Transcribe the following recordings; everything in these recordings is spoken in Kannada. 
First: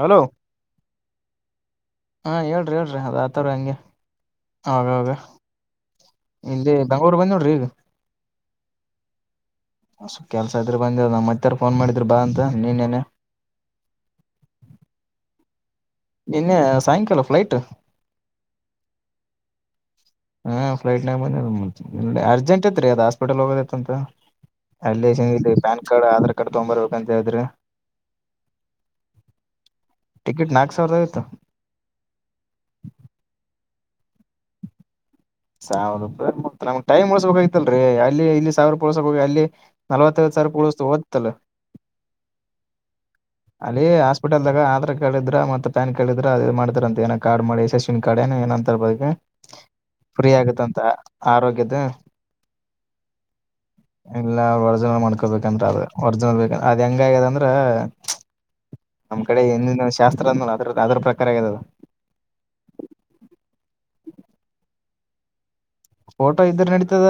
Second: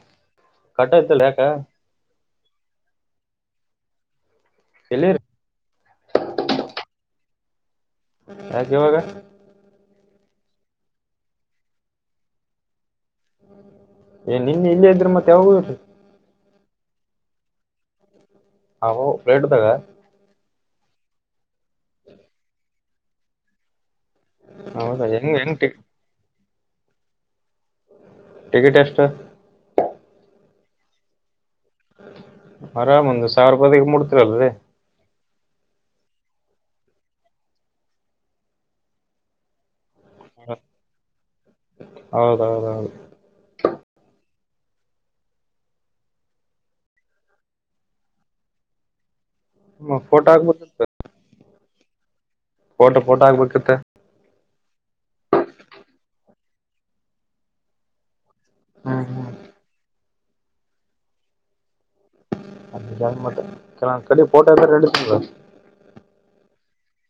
ಹಲೋ ಕಟ್ಟತಲಾ ಯಾಕ. ಹಾ ಹೇಳ್ರಿ ಹೇಳ್ರಿ ಅದ ಆತಾರಾ ಹಂಗೆ. ಹದ ಹೌದ ಎಲ್ಲಿರಿ ಇದೆ ಬಂಗ್ಳೂರ್ ಬಂದ್ ನೋಡ್ರಿ ಈಗ. ಯಾಕ ಇವಾಗ. ಅಸ ಕೆಲ್ಸ ಇದ್ರೆ ಬಂದ ನಮ್ಮ ಮತ್ತಾರ ಫೋನ್ ಮಾಡಿದ್ರಿ ಬಾ ಅಂತ ನೀನ್ನೆ. ಏ ನಿನ್ನ ಇಲ್ಲ ಇದ್ರೆ ಮತ್ತೆ ಯಾವಾಗ ಹೋದ್ರಿ. ಇನ್ನೆ ಸಾಯಂಕಾಲ ಫ್ಲೈಟ್. ಅವೋ ಫ್ಲೈಟ್ ದಾಗ. ಹಾ ಫ್ಲೈಟ್ ನ ಬಂದ ಅರ್ಜೆಂಟ್ ಐತ್ ಅದು ಹಾಸ್ಪಿಟಲ್ ಹೋಗೋದೇತ್ ಅಂತ. ಹೌದಾ ಅಲ್ಲ ಹೆಂಗ್ ಇಲ್ಲಿ ಹೆಂಗ್ ಪ್ಯಾನ್ ಕಾರ್ಡ್ ಆಧಾರ್ ಕಾರ್ಡ್ ತಗೊ ಬರ್ಬೇಕಂತ ಹೇಳಿದ್ರಿ. ಟಿಕೆಟ್ ಎಷ್ಟ. ಟಿಕೆಟ್ ನಾಲ್ಕ ಸಾವರದ ಐವತ್ತು. ಆರಾಮಂದು ಸಾವಿರೂಪದಿಗೆ ಮುಡ್ತಿರಲ್ದದೆ. ಸಾವಿರ ರ ನಮ ಟೈಮ್ ಉಳಸಕ ಆಐತಲ್ರರಿ ಅಲ್ಲಿ ಇಲ್ಲಿ ಸಾವಿರ ರಪಳಸಕ ಹೋಗಿ ಅಲ್ಲಿ. ನಲ್ವತ್ತೈ ಸರ ಪುಸತ ಹೊದತಲ್ಲ. ಹೌದೌದೌದು ಅಲ್ಲಿ ಹಾಸ್ಪಿಟಲ್ದಾಗ ಆಧಾರ್ ಕಾರ್ಡ್ ಇದ್ರ ಮತ್ತ ಪ್ಯಾನ್ ಕಾರ್ ಇದ್ರ ಅದು ಮಾಡ್ತಾರ ಅಂತ ಏೋ ಕಾರ್ಡ್ ಮಾಡಿ ಎಸಸ್ ಕಾರ್ ಏ ಏ. ಫೋಟೋ ಫ್ರೀ ಆಗತ್ತ ಅಂತ ಹಾಕ್ಬೇಕಿತ್ತ ಆರೋಗ್ಯದ. ಫೋಟೋ ಫೋಟೋ ಆಗ್ಬೇಕಿತ್ತ. ಇಲ್ಲ ಒರ್ಜಿನಲ್ ಮಾಡ್ಕೊಬೇಕಂದ್ರ ಅದ ಒರ್ಜಿನಲ್ ಬೇಕಂದ್ರ ಅದ ಹೆಂಗ ಆ್ಯದ ಅಂದ್ರೆ. ಹ್ಮ್ ನಮ್ಮ್ ಹ್ಮ್ ಕಡೆ ಹಿಂದಿನ ಶಾಸ್ತ್ರ ಅಂದ್ಮೇಲೆ ಅದ್ರ ಅದ್ರ ಪ್ರಕಾರ ಆದ. ಮತ್ತೆ ಕೆಲ ಕಡೆ ಪೋಟ್ರೆ ರೆಡಿ. ಫೋಟೋ ಇದ್ರ ನಡತದ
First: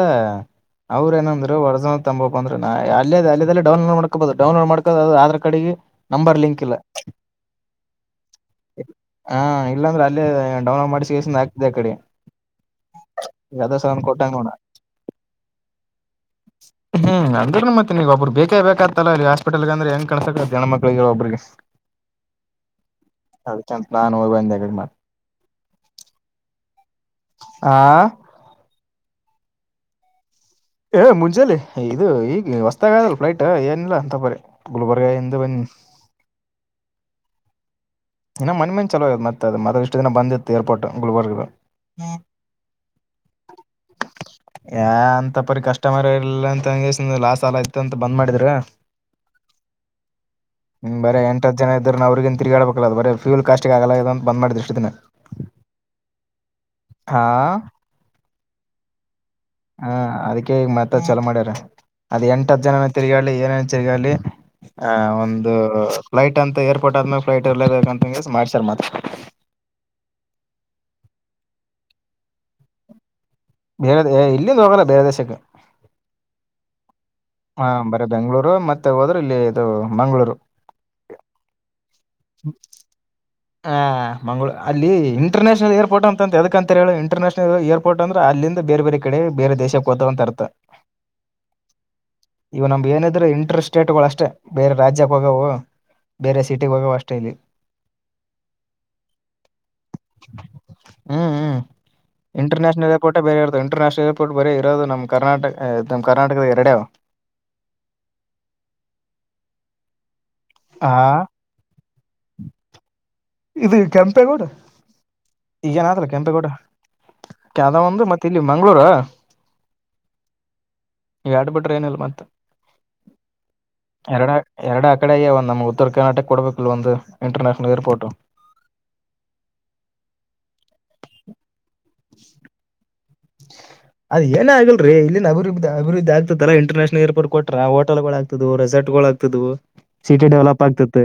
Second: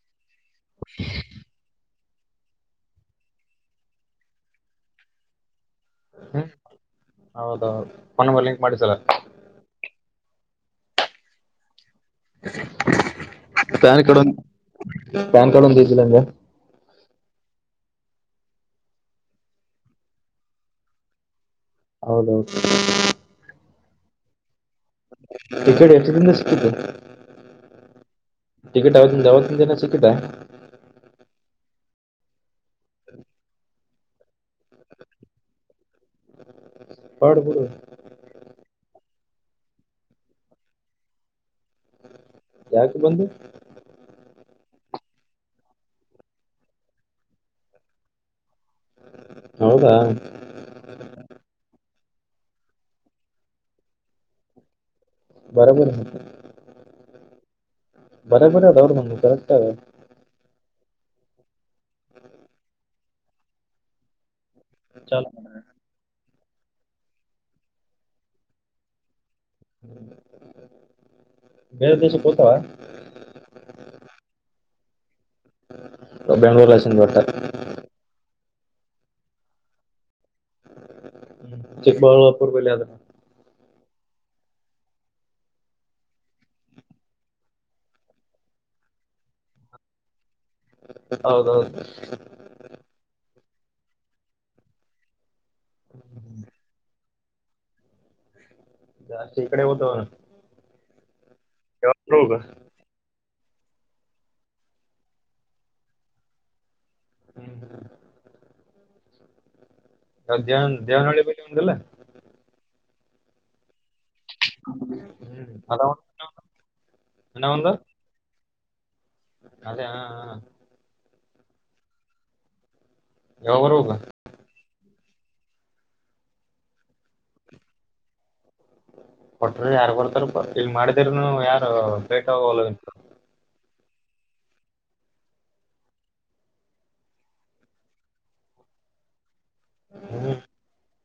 ಅವ್ರ ಏನಂದ್ರು ಒರ್ಸ ತ ಅಂದ್ರೆ ಅಲ್ಲೇ ಅಲ್ಲದೆಲ್ಲ ಡೌನಲೋಡ್ ಮಾಡಕೋಬಹದು ಡೌನಲೋಡ್ ಮಾಡಕೋ ಅದು ಆಧಾರ್ ಕಾರ್ಡಿಗೆ. ನಂಬರ್ ಹ್ಮ್ ಲಿಂಕ್ ಇಲ್ಲ ಹೌದೌದು ಫೋನ್ ನಂಬರ್ ಲಿಂಕ್ ಮಾಡಿಸಲ್ಲ ಹ ಇಲ್ಲಾಂದ್ರೆ ಅಲ್ಲೇ. ಡೌಲೋ ಮಾಡ್ ಆಗ್ತಿದೆ ಆ ಕಡೆ. ಯಾವ್ದೋ [inaudible] ಸಲ ಪ್ಯಾನ್ ಕಾರ್ಡ್ ಕೊಟ್ಟಾಗ ಒಂದು ನೋಡ ಪ್ಯಾನ್ ಕಾರ್ಡ್ [unintelligible] ನಿಮ್ಗ ಒಬ್ಬರ್ ಬೇಕೇಬೇಕಾಗತ್ತಲ್ಲಲ್ಲಿ ಹಾಸ್ಪಿಟಲ್ಗ ಅಂದ್ರ ಹೆಂಗ್ ಕಲ್ಸಕ್ ಆಗ್ತದರಿ ಹೆಣ್ಮಕ್ಳಗೆ ಎಲ್ಲಾ ಒಬ್ಬರಿಗಿ. ಹೌದೌದು. ನಾನ್ ಹೋಗಿ ಬಂದೆ [unintelligible] ಇಕಡಿ ಎಷ್ಟ [unintelligible] ಆ ಟಿಕಿಟ್ ಅವತ್ತದಿನ ಅವತ್ತೆದಿನ ಸಿಕಿತ್ತಾ. ಏ ಮುಂಜಾಲೆ ಇದು ಈಗ ಹೊಸ್ಥಾಗಿ ಆದಲ್ಲ ಪ್ಲೈಟ್ ಏನಿಲ್ಲ ಅಂತ ಪರಿ ಗುಲ್ಬರ್ಗ ಇಂದ ಬದಿನಿ. [inaudible] ಪಾಡ್ ಬಿಡು. ಇನ್ ಮನ್ನಿ ಮನ್ನಿ ಚಾಲು ಆಗ್ಯಾದ ಮತ್ತ ಇಷ್ಟು ದಿನ ಬಂದಿತ್ತು ಏರ್ಪೋರ್ಟ್ ಗುಲ್ಬರ್ಗ್ದಗ. ಯಾಕ ಬಂದಿತ್ತ. ಯ ಅಂತಪ್ಪರಿ ಕಸ್ಟಮರ್ ಇರ್ಲಿಲ್ಲ ಅಂತಂಗಸಿದ್ ಲಾಸ್ ಆಲತಿತಂತ್ ಬಂದ್ ಮಾಡಿದ್ರ. ಹೌದಾ ಹ್ಮ ಬರ ಎಂಟತ್ ಜನ ಇದ್ದರು ಅವ್ರಗನ್ ತಿರ್ಗಾಡಬೇಕ, ಅಲ್ ಬರೇ ಫ್ಯಲ್ ಕಾಸ್ಟ್ಗಿ ಆಗಲ್ಲ ಅಗ್ಯಾದ ಅಂತ ಬಂದ ಮಾಡಿದ್ರ ಇಸ್ಟ್ ದಿನ. ಬರಾಬರಿ. ಹಾ ಬರಾ ಬರಿ ಆದ್ ಅವರದ್ದುನು ಕರೆಕ್ಟ್ ಆದ್. ಹಾ ಈಗ ಅದಕ್ಕೆ ಮತ್ತ ಚಲೋ ಮಾಡ್ಯಾರ. ಅದ ಎಂಟ ಹತ್ತ ಜನ ತಿರಗಾಡ್ಲಿ ಏನೇನ ತಿರ್ಗಡ್ಲಿ. ಹ ಚಾಲ ಒಂದು ಫ್ಲೈಟ್ ಅಂತ ಏರ್ಪೋರ್ಟ್ ಆದ್ಮೇಲೆ ಫ್ಲೈಟ್ ಇರ್ಲೇಬೇಕಂತ ಅಂದ್ಗೆಸಿ ಹಂಗ ಮಾಡ್ಸರ್ ಮತ್ತ. [unintelligible] ದೇಶಕ್ಕ್ ಹೋತವ ಬೇರೆದ ಇಲ್ಲಿಂದ ಹೋಗಲ್ಲ ಬೇರೆ ದೇಶಕ್ಕ. ಬೆಂಗ್ಳೋರ್ಲಾಸ್ ಹ ಬರೇ ಬೆಂಗ್ಗಳೂರು ಮತ್ತೆ ಹೋದ್ರ ಇಲ್ಲಿ ಇದು ಮಂಗ್ಗಳೂರು. ಚಿಕ್ಕಬಳ್ಳಾಪುರ ಬಲ್ಲ ಆದ. ಆ ಮಂಗಳೂ ಅಲ್ಲಿ ಇಟರ್ನ್ಯಾಷನಲ್ ಏರ್ಪೋಟ್ ಅಂತ ಅಂದ್ ಎದಕ್ಕ ಅಂತರ ಹೇಳ. ಇಂಟರ್ನ್ಯಾಷನಲ್ಏಪೋರ್ಟ್ ಅಂದ್ರ ಅಲ್ಲಿಂದ, ಬೇರೆ ಬೇರೆ ಕಡೆ ಬೇರೆ ದೇಶಕ್ಕೆ ಹೋತವ ಅಂತ ಅರ್ಥ. ಹೌದೌದು. ಬರೇ ಸ್ಟೇಟ್ಗಳು ಅಷ್ಟೇ ಬೇರೆ ರಾಜ್ಯಕ್ಕೆೋಗವು ಬೇರೆ ಸಿಟಿ ಹೋಗವು ಅಷ್ಟೆ ಇಲ್ಲಿ. ಜಾಸ್ತಿ ಈಕಡೆ ಹೊತ್ವ ಅನ್. ಹ್ಮ್ ಹ್ಮ್ ಇಂಟರ್ನ್ಯಾಷನಲ್ [unintelligible] ಏರ್ಪೋರ್ಟ್ ಬೇರೆ ಇರ್ತವ್ ಇಂಟರ್ನ್ಯಾಷನಲ್ ಎರ್ಪೋರ್ಟ್ ಬೇರೆ ಇರೋದು ನಮ್ಮ ಕರ್ನಾಟ ನಮ್ಮ ಕರ್ನಾಟದ ಎರಡೇ ಅವ್. ಹ್ಮ, ಹ್ಮ ಯಾವ ದೇವ ಆ ದೇವನಹಳ್ಳಿ ಬಲ್ಲಿ [unintelligible] ಇದು ಕೆಂ ಪೇಗೌಡ ಅದ ಈಗೇಏನಾದ ಒಂದ್ ಅಲ್ ಕೆಂಪೇಗೌಡ ಕ ಒಂದು ಮತ್ತೆ ಇಲ್ಲಿ ಮಂಗ್ಗಳೂರ. ಅದೇ ಹಾ ಹ, ಎಡ್ ಬಿಟ್ರೆ ಏನಿಲ್ಲ ಮತ್ತ ಯಾವಾಗ ಹೋಗ ಎರಡ ಎರಡ, ಕಡೇ ಅಗ್ಯಾವ್ ಒಂದು ನಮಗ ಉತ್ತರ ಕರ್ನಾಟಕ ಕೊಡಬೇಕ ಇಲ್ಲ ಒಂದು ಇಂಟರ್ನ್ಯಾಷನಲ್ ಏರ್ಪೋರ್ಟ್. ಕೊಟ್ರ ಯಾರ ಬರ್ತಾರಪ ಇಲ್ ಮಾಡಿದೌರನು ಯಾರು ಬೇಟ ಅದ ಏನ ಆಗಲ್ರಿ ಇಲ್ಲಿ ಅಭಿವೃದ ಅಭಿವೃದ್ಧಿ ಆಗ್ತತ್ತಲ್ಲ ಇಟರ್ನ್ಯಾಷನಲ್ ಎರ್ಪೋರ್ಟ್ ಕೊಟ್ರ ಹೋಟಲ್ಗಳು ಆಗ್ತದಿವು. ರೆ ರೆಸಾರ್ಟ್ಗಳು ಆಗತಿದ್ದಿವು ಸಿಟಿ ಹ್ಮ್ ಡೆವಲಪ್ ಆಗ್ತಿತ್ತ.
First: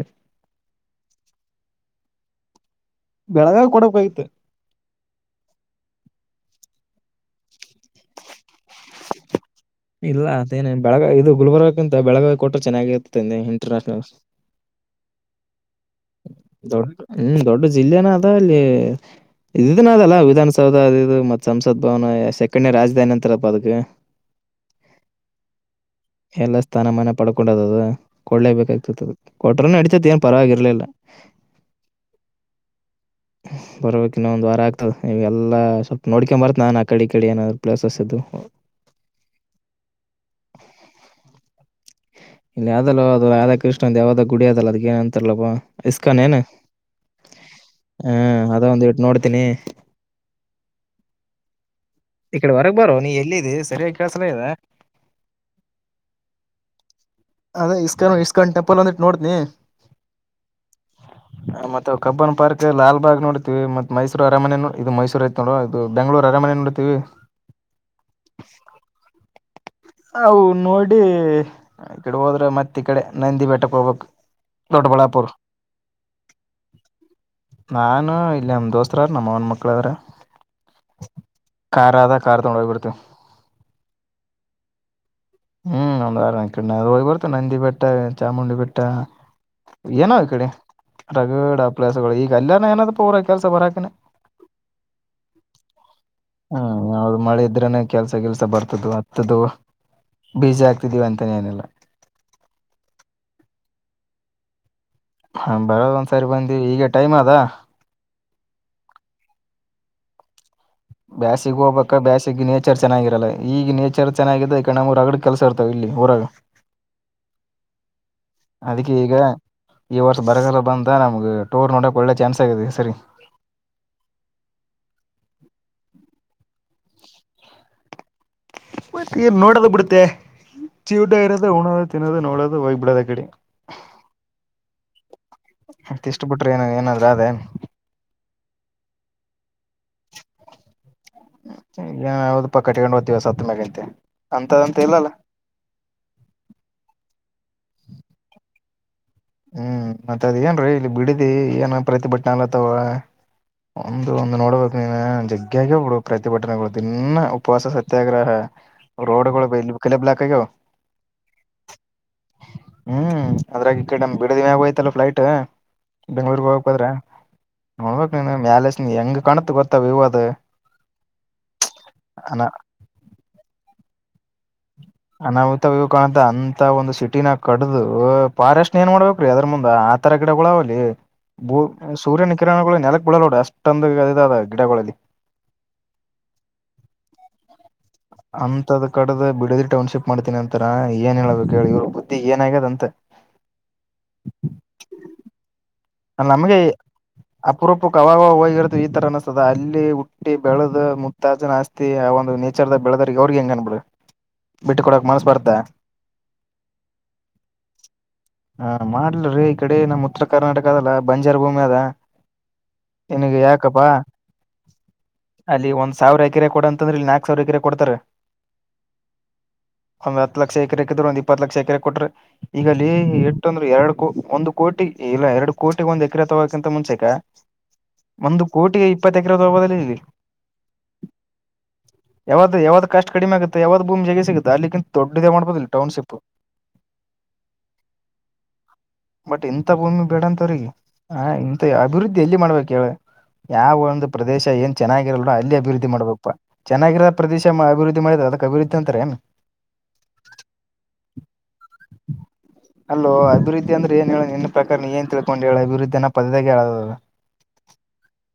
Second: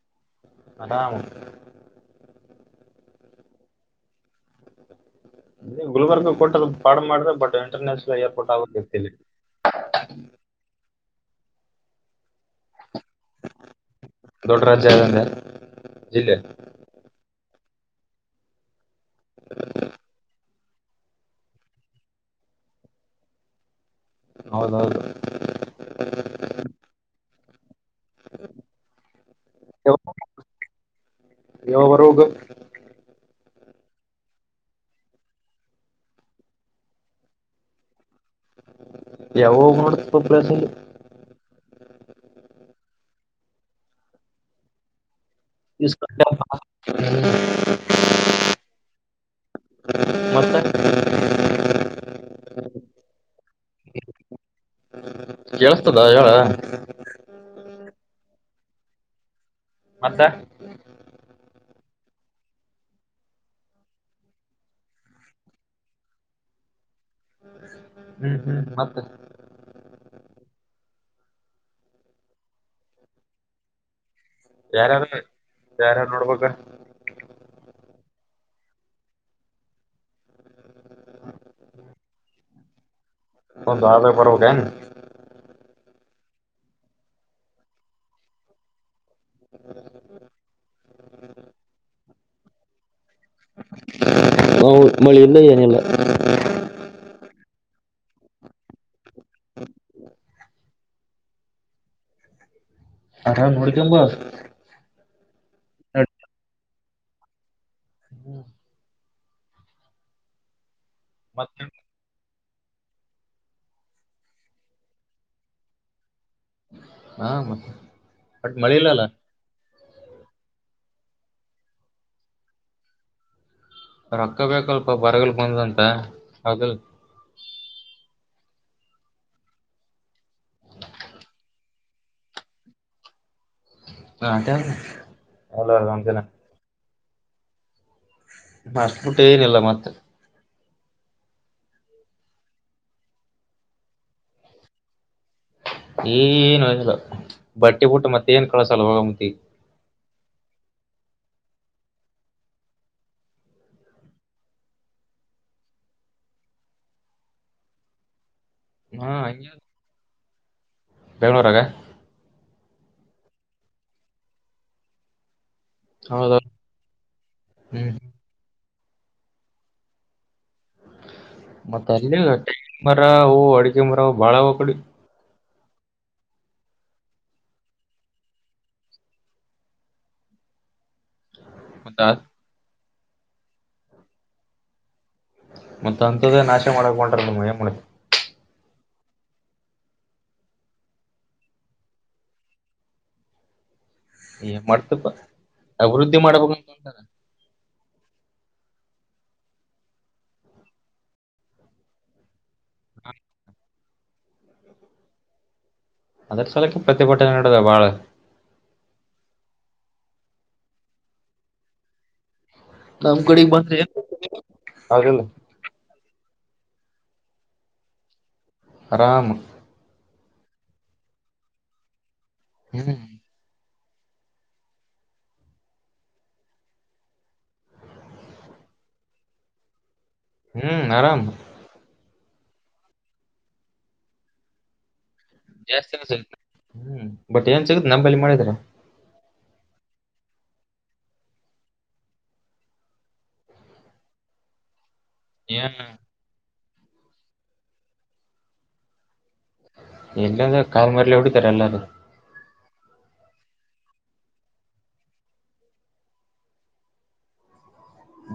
ಆರಾಮ್ ಬೆಳಗಾಂ ಕೊಡಬೇಕ ಆಗಿತ್ತ. ಅದೆ ಗುಲ್ಬರ್ಗ ಕೊಟ್ಟರ್ ಪಾಡ್ ಮಾಡ್ರೆ ಬಟ್ ಇಂಟರ್ನ್ಯಾಷನಲ್ ಏರ್ಪೋರ್ಟ್ ಆಗಬೇಕ್ ಇತ್ತಲಿ. ಇಲ್ ಅದೇನ್ ಬೆಳಗ ಇದು ಗುಲ್ಬರ್ಗಕ್ಕಿಂತ ಬೆಳಗಾವಿ ಕೊಟ್ಟ್ರ ಚೆನ್ನಾಗಿ ಇತ್ತ್. ತ್ತ ಇಂಟರ್ನ್ಯಷನಲ್ ಹ್ಮ. ದೊಡ್ಡ ರಾಜ್ಯ ಅದಂದೆ ಜಿಲ್ಲೆ ದೊಡ್ಡ ಜಿಲ್ಲೆನ ಆದ್ ಅಲ್ಲಿ ಇದನ ಆದಲ್ಲ ವಿಧಾನಸ ದ ಅದು ಮತ್ ಸಂಸತ್ ಭವನ ಸೆಕ್ದೆನೆ ರಾಜಧಾನಿ ಅಂತಾರಪ್ಪ ಅದಕ್ಕ. ಹೌದೌದು ಎಲ್ಲ ಸ್ಥಾನಮಾನ ಪಡ್ಕೊಂಡದ ಅದು. ಕೊಡ್ಲೇಬೇಕಾಗ್ತತಿತ್ತು ಅದ್ಕಕ ಕೊಟ್ರನು ನಡತಿತ್ತ ಏನ್ ಪರವಾಗಿರ್ಲಿಲ್ಲ. ರೋಗ್, ಬರ್ಬೇಕ ಇನ್ನ ಒಂದ್ ವಾರ ಆಗ್ತದೆ ಇಲ್ಲ ಸ್ವಲ್ಪ ನೋಡ್ಕೊಂಡ ಬರ್ತ ನಾನ ಆ ಕಡೆ ಕಡೆ ಏನಾದ್ ಪ್ಲೇಸಸ್ ಇದ್ದು ಯಾವಾಗ ನೋಡ್ತಪ್ಪ ಪ್ಲೇಸ್ ಇಲ್ಲಿ ಇಲ್ಲ ಯ್ದಲ್ಲ ಅದು ರಾ ಕೃಷ್ಣಂದ ಯಾವದ್ದ ಗುಡಿ ಅದಲ್ಲ ಅದ್ ಏನಂತ ಉತ್ತಲಗುವ ಇಸ್ಕಾನ್ ಡ್ಯಾಮ್ ಇಕನ್ನ ಹ್ಮ್ ಹ್ಮ ಅದ ಒಂದು ಇಟ್ಟು ನೋಡ್ತೀನಿ ಮತ್ತೆ ಇಕಡೆ ವರಗ್ ಬರೋ ನೀ ಎಲ್ಲಿದ್ದಿ ಸರಿಯ ಈ ಕಳಸಲ ಇದೆ [unintelligible] ಹೇಳ ಅದೇ ಇಸ್ಕಾನ್ ಇಸ್ಕಾನ್ ಟೆಂಪಲ್ ಅಂದಿಟ್ಟು ನೋಡತನಿ ಮತ್ತ ಇ ಕಬ್ಬನ್ ಪಾರ್ಕ್ ಲಾಲಬಾಗ್ ನೋಡತಿವಿ ಮೈಸೂರು ಅರಮನೆ ಇದು ಮೈಸೂರು ಐತೋ ಇದು ಬೆಂಗಳೂರು ಅರಮನೆ ನೋಡತೀವಿ ಹ್ಮ್ ಹ್ಮ್ ಮತ್ತೆ ಅವು ನೋಡಿ ಈ ಕಡೆ ಹೋದ್ರೆ ಮತ್ ಈ ಕಡೆ ನಂದಿ ಬೆಟ್ಟಕ್ ಹೋಗ್ಬೇಕಕ್ ಯಾರ್ಯಾರ ದೊಡ್ಡಬಳ್ಳಾಪುರ್ ಯಾರ್ಯಾರ ನೋಡ್ಬೇಕ ನಾ ಇಲ್ಲಿ ನಮ್ಮ್ ದೋಸ್ತತ್ರ ನಮ್ಮ್ ಅವನ ಮಕ್ಳ್ರ ಕಾರ್ ಅದ ಕಾರ್ ತೊಡು ಹೋಗ್ಬಿಡ್ತ ಒಂದು ಆ ಬರ್ಗನ್ ಹ್ಮ್ ಒಂದು ವಾರ ಹೋಗಿ ಬರ್ತೆ ನಂದಿ ಬೆಟ್ಟ ಚಾಮುಂಡಿ ಬೆಟ್ಟ ಏನೋ ಈ ಕಡೆ ರಗಡ ಪ್ಲೇಸಗಳು ಈಗ ಅಲ್ಲಯನ ಏನಾದ ಪೂರ ಕೆಲ್ಸ ಬರಕ ಹ ಮಳಿ ಇಲ್ಲ ಏನಿಲ್ಲ ಹ್ಮ್ ಯಾವ್ದ ಮಳೆ ಇದ್ರನೆ [unintelligible] ಕೆಲ್ಸ ಕೆಲ್ಸ ಬರ್ತದ ಹತ್ತದದು ಬೀಜಿ ಆಕ್ತಿದ್ದೀವಿ ಅಂತಾನೇ ಏನೆಲ್ಲ ಆರಾಮ್ ನೋಡ್ಕಂಬ ಹ ಬರೋದ ಒಂದ್ಸರಿ ಬಂದೀವಿ ಈಗ ಟೈಮ್ ಅದ ಹ್ಮ್ ಬೇ ಮತ್ತ ಸಿಗ ಹೋಗಬೇಕ ಬೇ ಸಿಗಿನ ನೇಚರ್ ಚೆನ್ನಾಗಿರಲ್ಲ ಈಗ ನೇಚರ್ ಚೆನ್ನಾಗಿದ ಈ ಕಣ್ಣರುರಗಡೆ ಕೆಸ ಇರ್ತಾವ ಇಲ್ಲಿ ಊರಾಗ ಹಾ ಮತ್ತೆ ಬಟ್ ಮಳೆ ಇಲ್ಲ ಅದಕ್ಕೆ ಅಲ್ಲ ಈಗ ಈ ವರ್ಷ ಬರಗಲ್ಲ ಬಂದ ನಮ್ಗ ಟೂರ್ ನೋಡಕ್ ಒಳ್ಳೆ ಚಾನ್ಸ್ ಆಗಿದೆ ಸರಿ ರೊಕ್ಕ ಬೇಕಲ್ಪ ಬರಗಲ್ ಬಂದಂತ ಅಲ್ ಮತ್ತನ್ ನೋಡದು ಬಿಡುತ್ತೆ ಚ್ಯೂಟ ಆ ಇರದದು ಉಣೋದು ತಿನ್ನೋದು ನೋಡೋದು ಹೋಗ್ಬಿಡೋದ ಕಡೆ ಹಾಟ ಮತ್ತ ಇಷ್ಟ ಬಿಟ್ರಿ ಏನ ಏನಾದ್ರ ಅದೇ ಏನ್ ಅಷ್ಟಬಿಟ್ಟು ಏನಿಲ್ಲ ಮತ್ತೆ ಯಾವದ ಪ ಕಟ್ಕೊಂಡು ದ್ತೀವ ಸತ್ತ ಮ್ಯಾಗಂತೆ ಅಂತದಂತ ಇಲ್ಲಲ್ಲ ಏನು ಇ ಬಟ್ಟೆ ಬಿಟ್ಟು ಮತ್ತೆ ಏನ್ ಕಳಸಲ್ಲ ಹೋಗ ಮತಿ ಹ್ಮ್ ಮತ್ತ ಅದ್ ಏನ್ರೀ ಇಲ್ಲಿ ಬಿಡಿದಿ ಏನ್ ಪ್ರತಿಭಟನೆ ಅಲ್ಲತ್ತವ ಒಂದು ಒಂದು ನೋಡ್ಬೇಕ ನೀನ್ ಜಗ್ಗ್ಯಗ ಹಡು ಪ್ರತಿಭಟನೆಗಳು ದನ್ನ ಉಪವಾಸ ಸತ್ಯಾಗ್ರಹ ಹಾ ರೋಡ್ಗಳು ಹಂಗೆ ಬ ಕೆಲೆ ಬ್ಲಾಕ್ಗೋ ಬೆಂಗಳೂರಾಗ ಹ್ಮ್ ಅದ್ರಾಗಿ ಕಡೆ ಬಿಡದಿವ ಆಗೋಯ್ತಲ್ಲ ಫೈಟ್ ಬೆಂಗಳೂರ್ಗ್ ಹೌದೌದು ಹೋಗ್ಬದ್ರ ಹ್ಮ್ ನೋಡ್ಬಕ್ ನೀನು ಮ್ಯಾಲಸ್ ಹೆಂಗ್ ಕಾಣತ್ ಗೊತ್ತ ವ್ಯವ ಅದ ಮತ್ತೆ ಅ ಅನ ಮರ ಅಡಿಕೆ ಮರ ಬಾಳಾವಕಡಿ ನಾವತ ಇ ಕಾಣಂತ ಅಂತ ಒಂದು ಸಿಟಿನ ನ ಕಡ್ದು ಫಾರೆಸ್ಟ್ ಏನ್ ಮಾಡ್ಬೇಕ್ರೀ ಅದ್ರ ಮುಂದ ಆ ತರ ಗಿಡ ಳಾವಲ್ಲಿೂ ಮತ್ತ ಸೂರ್ಯನ ಕಿರಣಗಳು ನೆಲಕ್ ಬಳಲಡ ಅಷ್ಟೊಂದು ಅದದ ಗಿಡಗಳಲ್ಲಿ ಮತ್ತ ಅಂಂತ್ದೇ ನಾಶೆ ಮಾಡಕ್ ಬಂ ಮಯಮಡಿ ಅಂತದ್ ಕಡ್ದ ಬಿಡದಿ ಟೌನ್ಶಿಪ್ ಮಾಡ್ತೀನಿ ಅಂತಾರ ಏನ್ ಹೇಳಬೇಕು ಹೇಳಿ ಇವ್ರ ಬುದ್ಧಿ ಏನ್ ಆ್ಯದಂತೆಂತ [inaudible] ಮತಪ್ಪ ಅ ನಮಗೆ ಅಪುರಪ ಕವವಾಗಿವಾಗಿರುತ್ತ ದು ಈ ತರ ಅನಿಸ್ತದ ಅಲ್ಲಿ ಹುಟ್ಟಿ ಬೆಳೆದ ಮುುತ್ತಾಜನ್ ಆಸ್ತಿ ಆ ಒಂದು ವಿಚಾರದ ಬೆಳೆದ್ರ ಅವ್ರಿಗೆ ಹೆಂಗ ಅನ್ಬ ಬಿ ಬಿಟ್ಟ ಕೊಡಕ್ ಮನಸ್ ಬರ್ತ ಅದಕ್ಕ ಸಲಕ್ಕೆ ಪ್ರತಿಭಟನೆ ನಡೆದ ಬಾಳ ಹ ಮಾಡ್ಲ್ರಿ ಈ ಕಡೆ ನಮ್ಮ್ ಉತ್ತರ ಕರ್ನಾಟಕದಲ್ಲ ಬಂಜಾರ ಭೂಮಿ ಅದ ನಮ್ ನಿನಗೆ ಕಡೆಗ್ ಬಂದ್ರೆ ಯಾಕಪ್ಪಾ ಏನ್ ಆಗಲ್ಲ ಅಲ್ಲಿ ಒಂದ್ ಸಾವಿರ ರೆ ಕೊಡ ಅಂತಂದ್ರ ಯಾಕ್ಸ್ ಅವ್ರರು ಈಕರೆ ಕೊಡ್ತಾರೆ ಆರಾಮ ಒಂದ್ ಹತ್ತು ಲಕ್ಷ ಎಕರೆಕ್ಕಿದ್ರು ಒಂದ ಇಪ್ಪತ್ತು ಲಕ್ಷ ಎಕರೆ ಕೊಟ್ರೆ ಈಗಲ್ಲಿ ಹ್ಮ್ ಇಟ್ಟ ಅಂದ್ರೆ ಎರಡು ಒಂದು ಕೋಟಿ ಇಲ್ಲ ಎರಡು ಕೋಟಿ ಒಂದ್ ಎಕರೆ ತಗಕಂತ ಮುಂಚೆಕ ಒಂದು ಕೋಟಿಿಗೆ ಇಪ್ಪತ್ತು ಎಕರೆ ತಗಲ್ಲಿ ಹ್ಮ್ ಆರಾಮ ಯಾವ್ದ ಯಾವ್ ಕಷ್ಟ ಕಡಿಮೆ ಆುತ್ತೆ ಯಾವ್ದ ಭೂಮಿ ಜಗ ಸಿಗುತ್ತೆ ಅಲ್ಲಿಕ್ಕಿಂತ ದೊಡ್ಡದೇ ಮಾಡ್ಬೋದಿಲ್ಲ ಜಾಸ್ತ ಟೌನ್ಶಿಪ್ ಸಿಗ ಹ್ಮ ಬಟ್ ಏನ್ ಸಿಗುತ್ತ ನಂಬಲ್ಲಿ ಮಾಡಿದರ ಬಟ್ ಎಂಂತ ಭೂಮಿ ಬೇಡಂತವಿಗೆ ಹ ಇಂತ ಅಭಿವೃದ್ಧಿ ಎಲ್ಲಿ ಮಾಡ್ಬೇಕ ಹೇಳ ಯಾವ ಒಂದು ಪ್ರದೇಶ ಏನ್ ಚೆನ್ನಾಗಿರಲ್ವಾ ಅಲ್ಲಿ ಏನ್ ಅಭಿವೃದ್ಧಿ ಮಾಡ್ಬೇಕಪ್ಪಾ ಚೆನ್ನಾಗಿರೋ ಪ್ರದೇಶ ಅಭಿವೃದ್ಧಿ ಮಾಡಿದ್ರ ಅದಕ್ ಅಭಿವೃದ್ಧಿ ಅಂತ ೇ ಎಲ್ಲಂದ ಕಲ್ ಮಾಡಲ್ಲ ಎಡು ತಾರೆ ಎಲ್ಲಾರ ಅಲ್ಲೋ ಅಭಿವೃದ್ಧಿ ಅಂದ್ರೆ ಏನ್ ಹೇಳೋ ನಿನ್ನ ಪ್ರಕಾರನ ಏನ್ ತಿಳ್ಕೊಂಡು ಹೇಳ ಅಭಿವೃದ್ಧಿಯನ ಪದದಾಗ [unintelligible] ಹೇಳೋದ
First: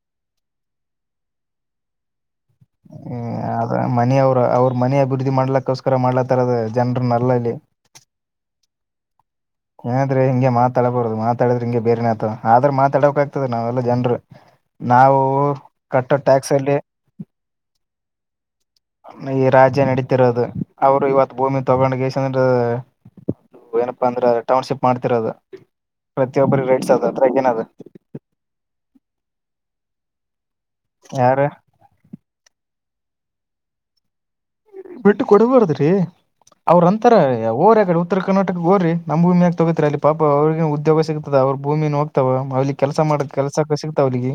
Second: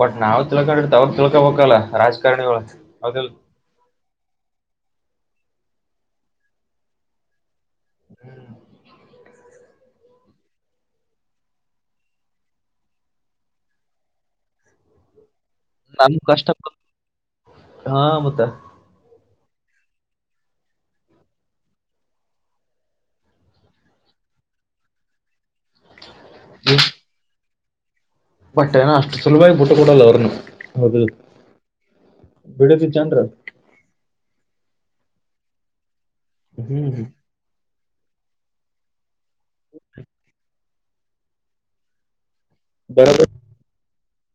ಬಟ್ ನಾವ್ ತಿಳ್ಕೊಂಡಿರ್ತ ಅವ್ರ ತಿಳ್ಕೊಬಬೇಕಲ್ಲ ರಾಜಕಾರಣಿಳ ಹೌದಿಲ್ಲ ಅದ ಮನಿ ಅವ್ರ ಅವ್ರ ಮನೆ ಅಭಿವೃದ್ಧಿ ಮಾಡಲಕ್ಕೋಸ್ಕರ ಮಾಡ್ಲತಾರದ ಜನರನ್ನ ಅಲ್ಲಲ್ಲಿ ಹ್ಮ್ ಏನಾದ್ರೆ ಹಿಂಗೆ ಮಾತಾಡಬಾರದು ಮಾತಾಡಿದ್ರೆ ಹಿಂಗೆ ಬೇರೆೇ ಆತ ಆದ್ರ ಮಾತಾಡಬೇಕಾ ಗತದ ಆಗ್ತದೆ ನಾವೆಲ್ಲಾ ಜನ್ರು ನಾವು ನನ್ ಕಟ್ಟೋ ಕಷ್ಟ ಟ್ಯಾಕ್ಸ್ ಅಲ್ಲಿ ಹಾ ಮುತ್ತ ಈ ರಾಜ್ಯ ನಡೀತಿರೋದು ಅವ್ರು ಇವತ್ತು ಭೂಮಿ ತಗೊಂಡ ಕೇಶಿಂದ್ರ ಏನಪ್ಪಾ ಅಂದ್ರೆ ಟೌನ್ಶಿಪ್ ಮಾಡ್ತಿರೋದು ಪ್ರತಿಯೊಬ್ಬ್ರ ರೇಟ್ಸ್ ಅದ ಅದ್ರಾಗ ಏನದ ಬಟ್ಟೆ ಏನ ಅಷ್ಟು ಸುಲಭವಾಗಿ ಬಿುಟ್ಟ ಕೊೂಡಲ್ಲ ಅವ್ರನು ಹೌದಿಲ್ ಯಾರ ಬಿಡದ [unintelligible] ಬಿಟ್ಟು ಕೊಡ್ಬಾರದ್ರಿ ಅವ್ರ ಹ್ಮ್ ಅಂತರ ಹೋರಿ ಅಕಡೆ ಉತ್ತರ ಕರ್ನಾಟಕಕ ಹೋರ್ರಿ ನಮಭೂಮಿಯಾಕ ತಗೋತರಿ ಅಲ್ಲಿ ಪಾಪ ಅವ್ರರಿಗೆ ಉದ್ಯೋಗ ಸಿಗ್ತದ ಅವ್ರ ಭೂಮಿ ಹೋಗ್ತಾವ ಅಲ್ಲಿ ಕೆಲಸ ಮಾಡ ಬರೋಬರ್ ಕೆಲಸಕ್ಕೆ ಸಿತ ಅವ್ರಿಗೆ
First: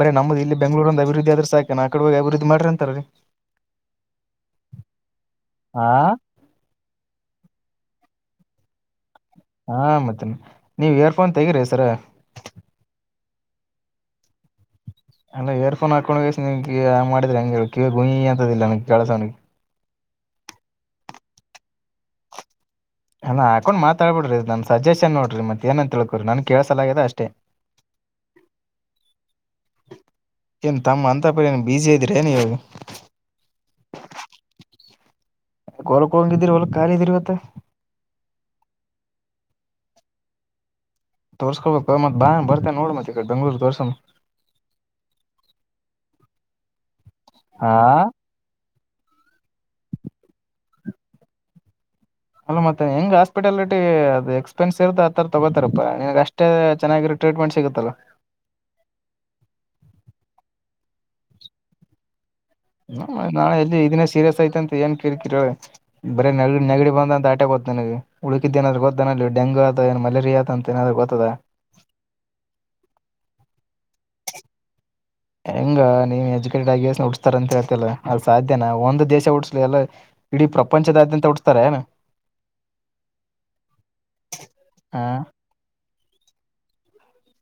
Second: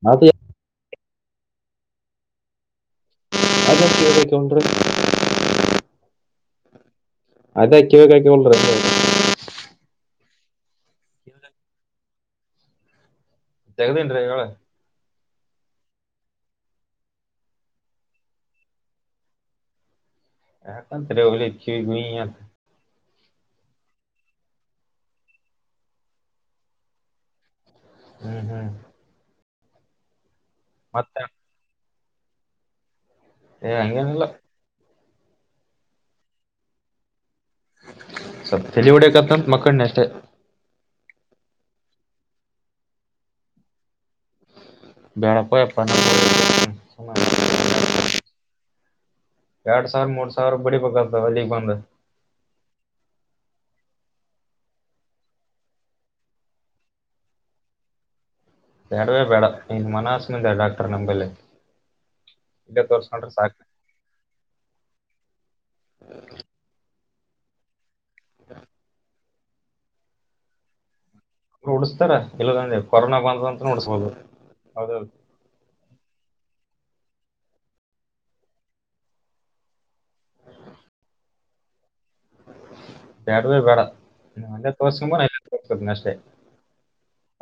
ಬರೆ ಅದು ನಮ್ದು ಇಲ್ಲಿ ಬೆಂಗಗಳೂಂದ ಅಭಿವೃದ್ಧಿ ಆದ್ರೆ ಸಾಕ ನ ಆ ಕಡೆೋಗಿ ಅಭಿವೃದ್ಧಿ ಮಾಡ್ರಿ ಅಂತರೀ [inaudible] ಆ ಅದ [inaudible] ಹಾ ಮತ್ತನ್ ನೀವ್ ಇಯರ್ಫೋನ್ ತೆಗಿರಿ ಸರ ತೆಗದೇನ್ರೀ ಹೇಳ ಅಲ್ಲ ಇಯರ್ಫೋನ್ ಹಾಕೊಂಡ್ ಕೇಶಿಂದ ಮಾಡಿದ್ರಿ ಹಂಗ ಕ ಗುಯಿ ಅಂತದಿಲ್ಲ ನಗ್ ಕಳಸನಿಗೆ [inaudible] ಹಕಂತರೆ ಒಳ ಕಿವಿ ಗುಯಂತ ಅಲ್ಲ ಹಾಕೊಂಡ್ ಮಾತಾಡ್ಬಿಡ್ರಿ ನನ್ನನ್ ಸಜೆಷನ್ ನೋಡ್ರಿ ಮತ್ತ ಏನಂತ ತಿಳ್ಕೋರಿ ನನ್ ಕೇಳಸಲಾಗೆದ ಅಷ್ಟೇ ಹ್ಮ್ ಹ್ಮ್ ಏನ್ ತಮ್ಮ ಮತ್ತ ಅಂತ ಪರಿ ಏನ್ ಬೀಜಿ ಅದಿರೇನ್ ನೀವ್ ಹೇ ಅಂಗೆನೀಲ್ಲ ಹೊಲಕ್ ಹೋಗಂಗಿದ್ದೀರಿ ಹೊಲಕ್ ಖಾಲಿ ಅದಿರಿವತ್ತ ಸೊಪ್ ತಲಿ ಹೊಡ್ಯಾಕತಂತ ಮಕ್ಕೊಂಡಿನ್ ಅಷ್ಟೇ ತೋರ್ಸ್ಕೊಬೇಕ ಮತ್ ಬಾ ಬರ್ತೆ ನೋಡ ಮತ್ ಈ ಕಡೆ ಬೆಂಗ್ಳೂರ್ ತೋರ್ಸಂ ಬೇಳ ಪಯಪ್ಪ ಹಾ [unintelligible] ಯಾಡ್ ಸಾವಿರ ಮೂರ್ ಸಾವಿರ ಬಡಿಬೇಕಾತದ ಅಲ್ಲಿಗ ಬಂದ ಅಲ್ಲ ಮತ್ತ ಹೆಂಗ್ ಹಾಸ್ಪಿಟಲ್ಟಿ ಅದು ಎಕ್ಸ್ಪೆನ್ಸ್ ಇರ್ದ ಆ ತರ ತಗೋತಾರಪ್ಪಾ ನಿನ್ಗೆ ಅಷ್ಟೇ ಚೆನ್ನಾಗಿರ್ ಟ್ರೀಟ್ಮೆಂಟ್ ಸಿಗುತ್ತಲ್ಲ ಬ್ಯಾಡ್ವೆ ಬ್ಯಾಡಾ ನೀ ಮನಾಸುಮಂದ ಡಾಕ್ಟರ್ ನಂಬಲ್ಲಿ ಇಲ್ಲೇ ಹ ತೋರ್ಸ್ಕೊಂಡ್ರೆ ನಾ ಸಾಕು ಎ ಇದಿನ ಸೀರಿಯಸ್ ಯ್ತ ಅಂತ ಏನ್ ಕೇಳ್ತೀರ ಬರ ನಗ ನೆಗಡಿ ಬಂದಂತ ಆಟಕ್ ಗೊತ್ತ ನಿನಗ ಉಳಕಿದ್ದ ಏನರ ಗೊತ್ತಾನ ಅಲ್ಲಿ ಡೆಂಗ ಆತ ಏ ಮಲರಿಯ ಅಂತನ ಗೊ ರು ಉುಡಸ್ತಾರೆ ಇಲ್ಲದಂದೆ ಕೊರೋನಾ ಬಂದ ಅಂತ ನುಡ್ಸ್ಬೋದು ಹೌದಿಲ್ ಹೆಂಗ ನೀವ್ ಎಜುಕೇಟೆಡ್ ಆಗಿ ಉಡ್ಸ್ತಾರ ಅಂತ ಹೇಳ್ತಿಲ್ಲ ಅದು ಸಾಧ್ಯನಾ ಒಂದು ದೇಶ ಉಡ್ಸ್ಲಿ ಎಲ್ಲ ಇಡೀ ಪ್ರಪಂಚದಾದ್ಯಂತ ಹುಟ್ಟುಸ್ತಾರೇನ ಬ್ಯಾಡ್ವೆ ಬ್ಯಾಡಾ ಹಂಗೆ ತೊಗೊ ಹಾ ಸುಮೂನ್ [unintelligible] ತೋಕತನ ಅಷ್ಟೇ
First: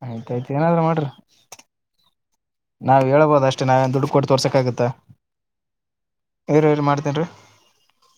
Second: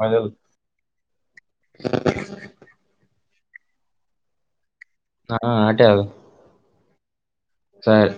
ಹೌದಲ್ ಆಯ್ತಾಯ್ತು ಏನಾದ್ರೂ ಮಾಡ್ರ ನಾವ್ ಹೇಳ್ಬೋದ ಅಷ್ಟ ನಾವ್ ಏನ್ ದುಡು ಕೊಟ್ಟ ತೋರ್ಸಕ್ಕಾಗುತ್ತಾ ಹಾ ಆಟೆ ಆಳ ಮಾಡ್ತೇನ್ರಿ ಸರಿ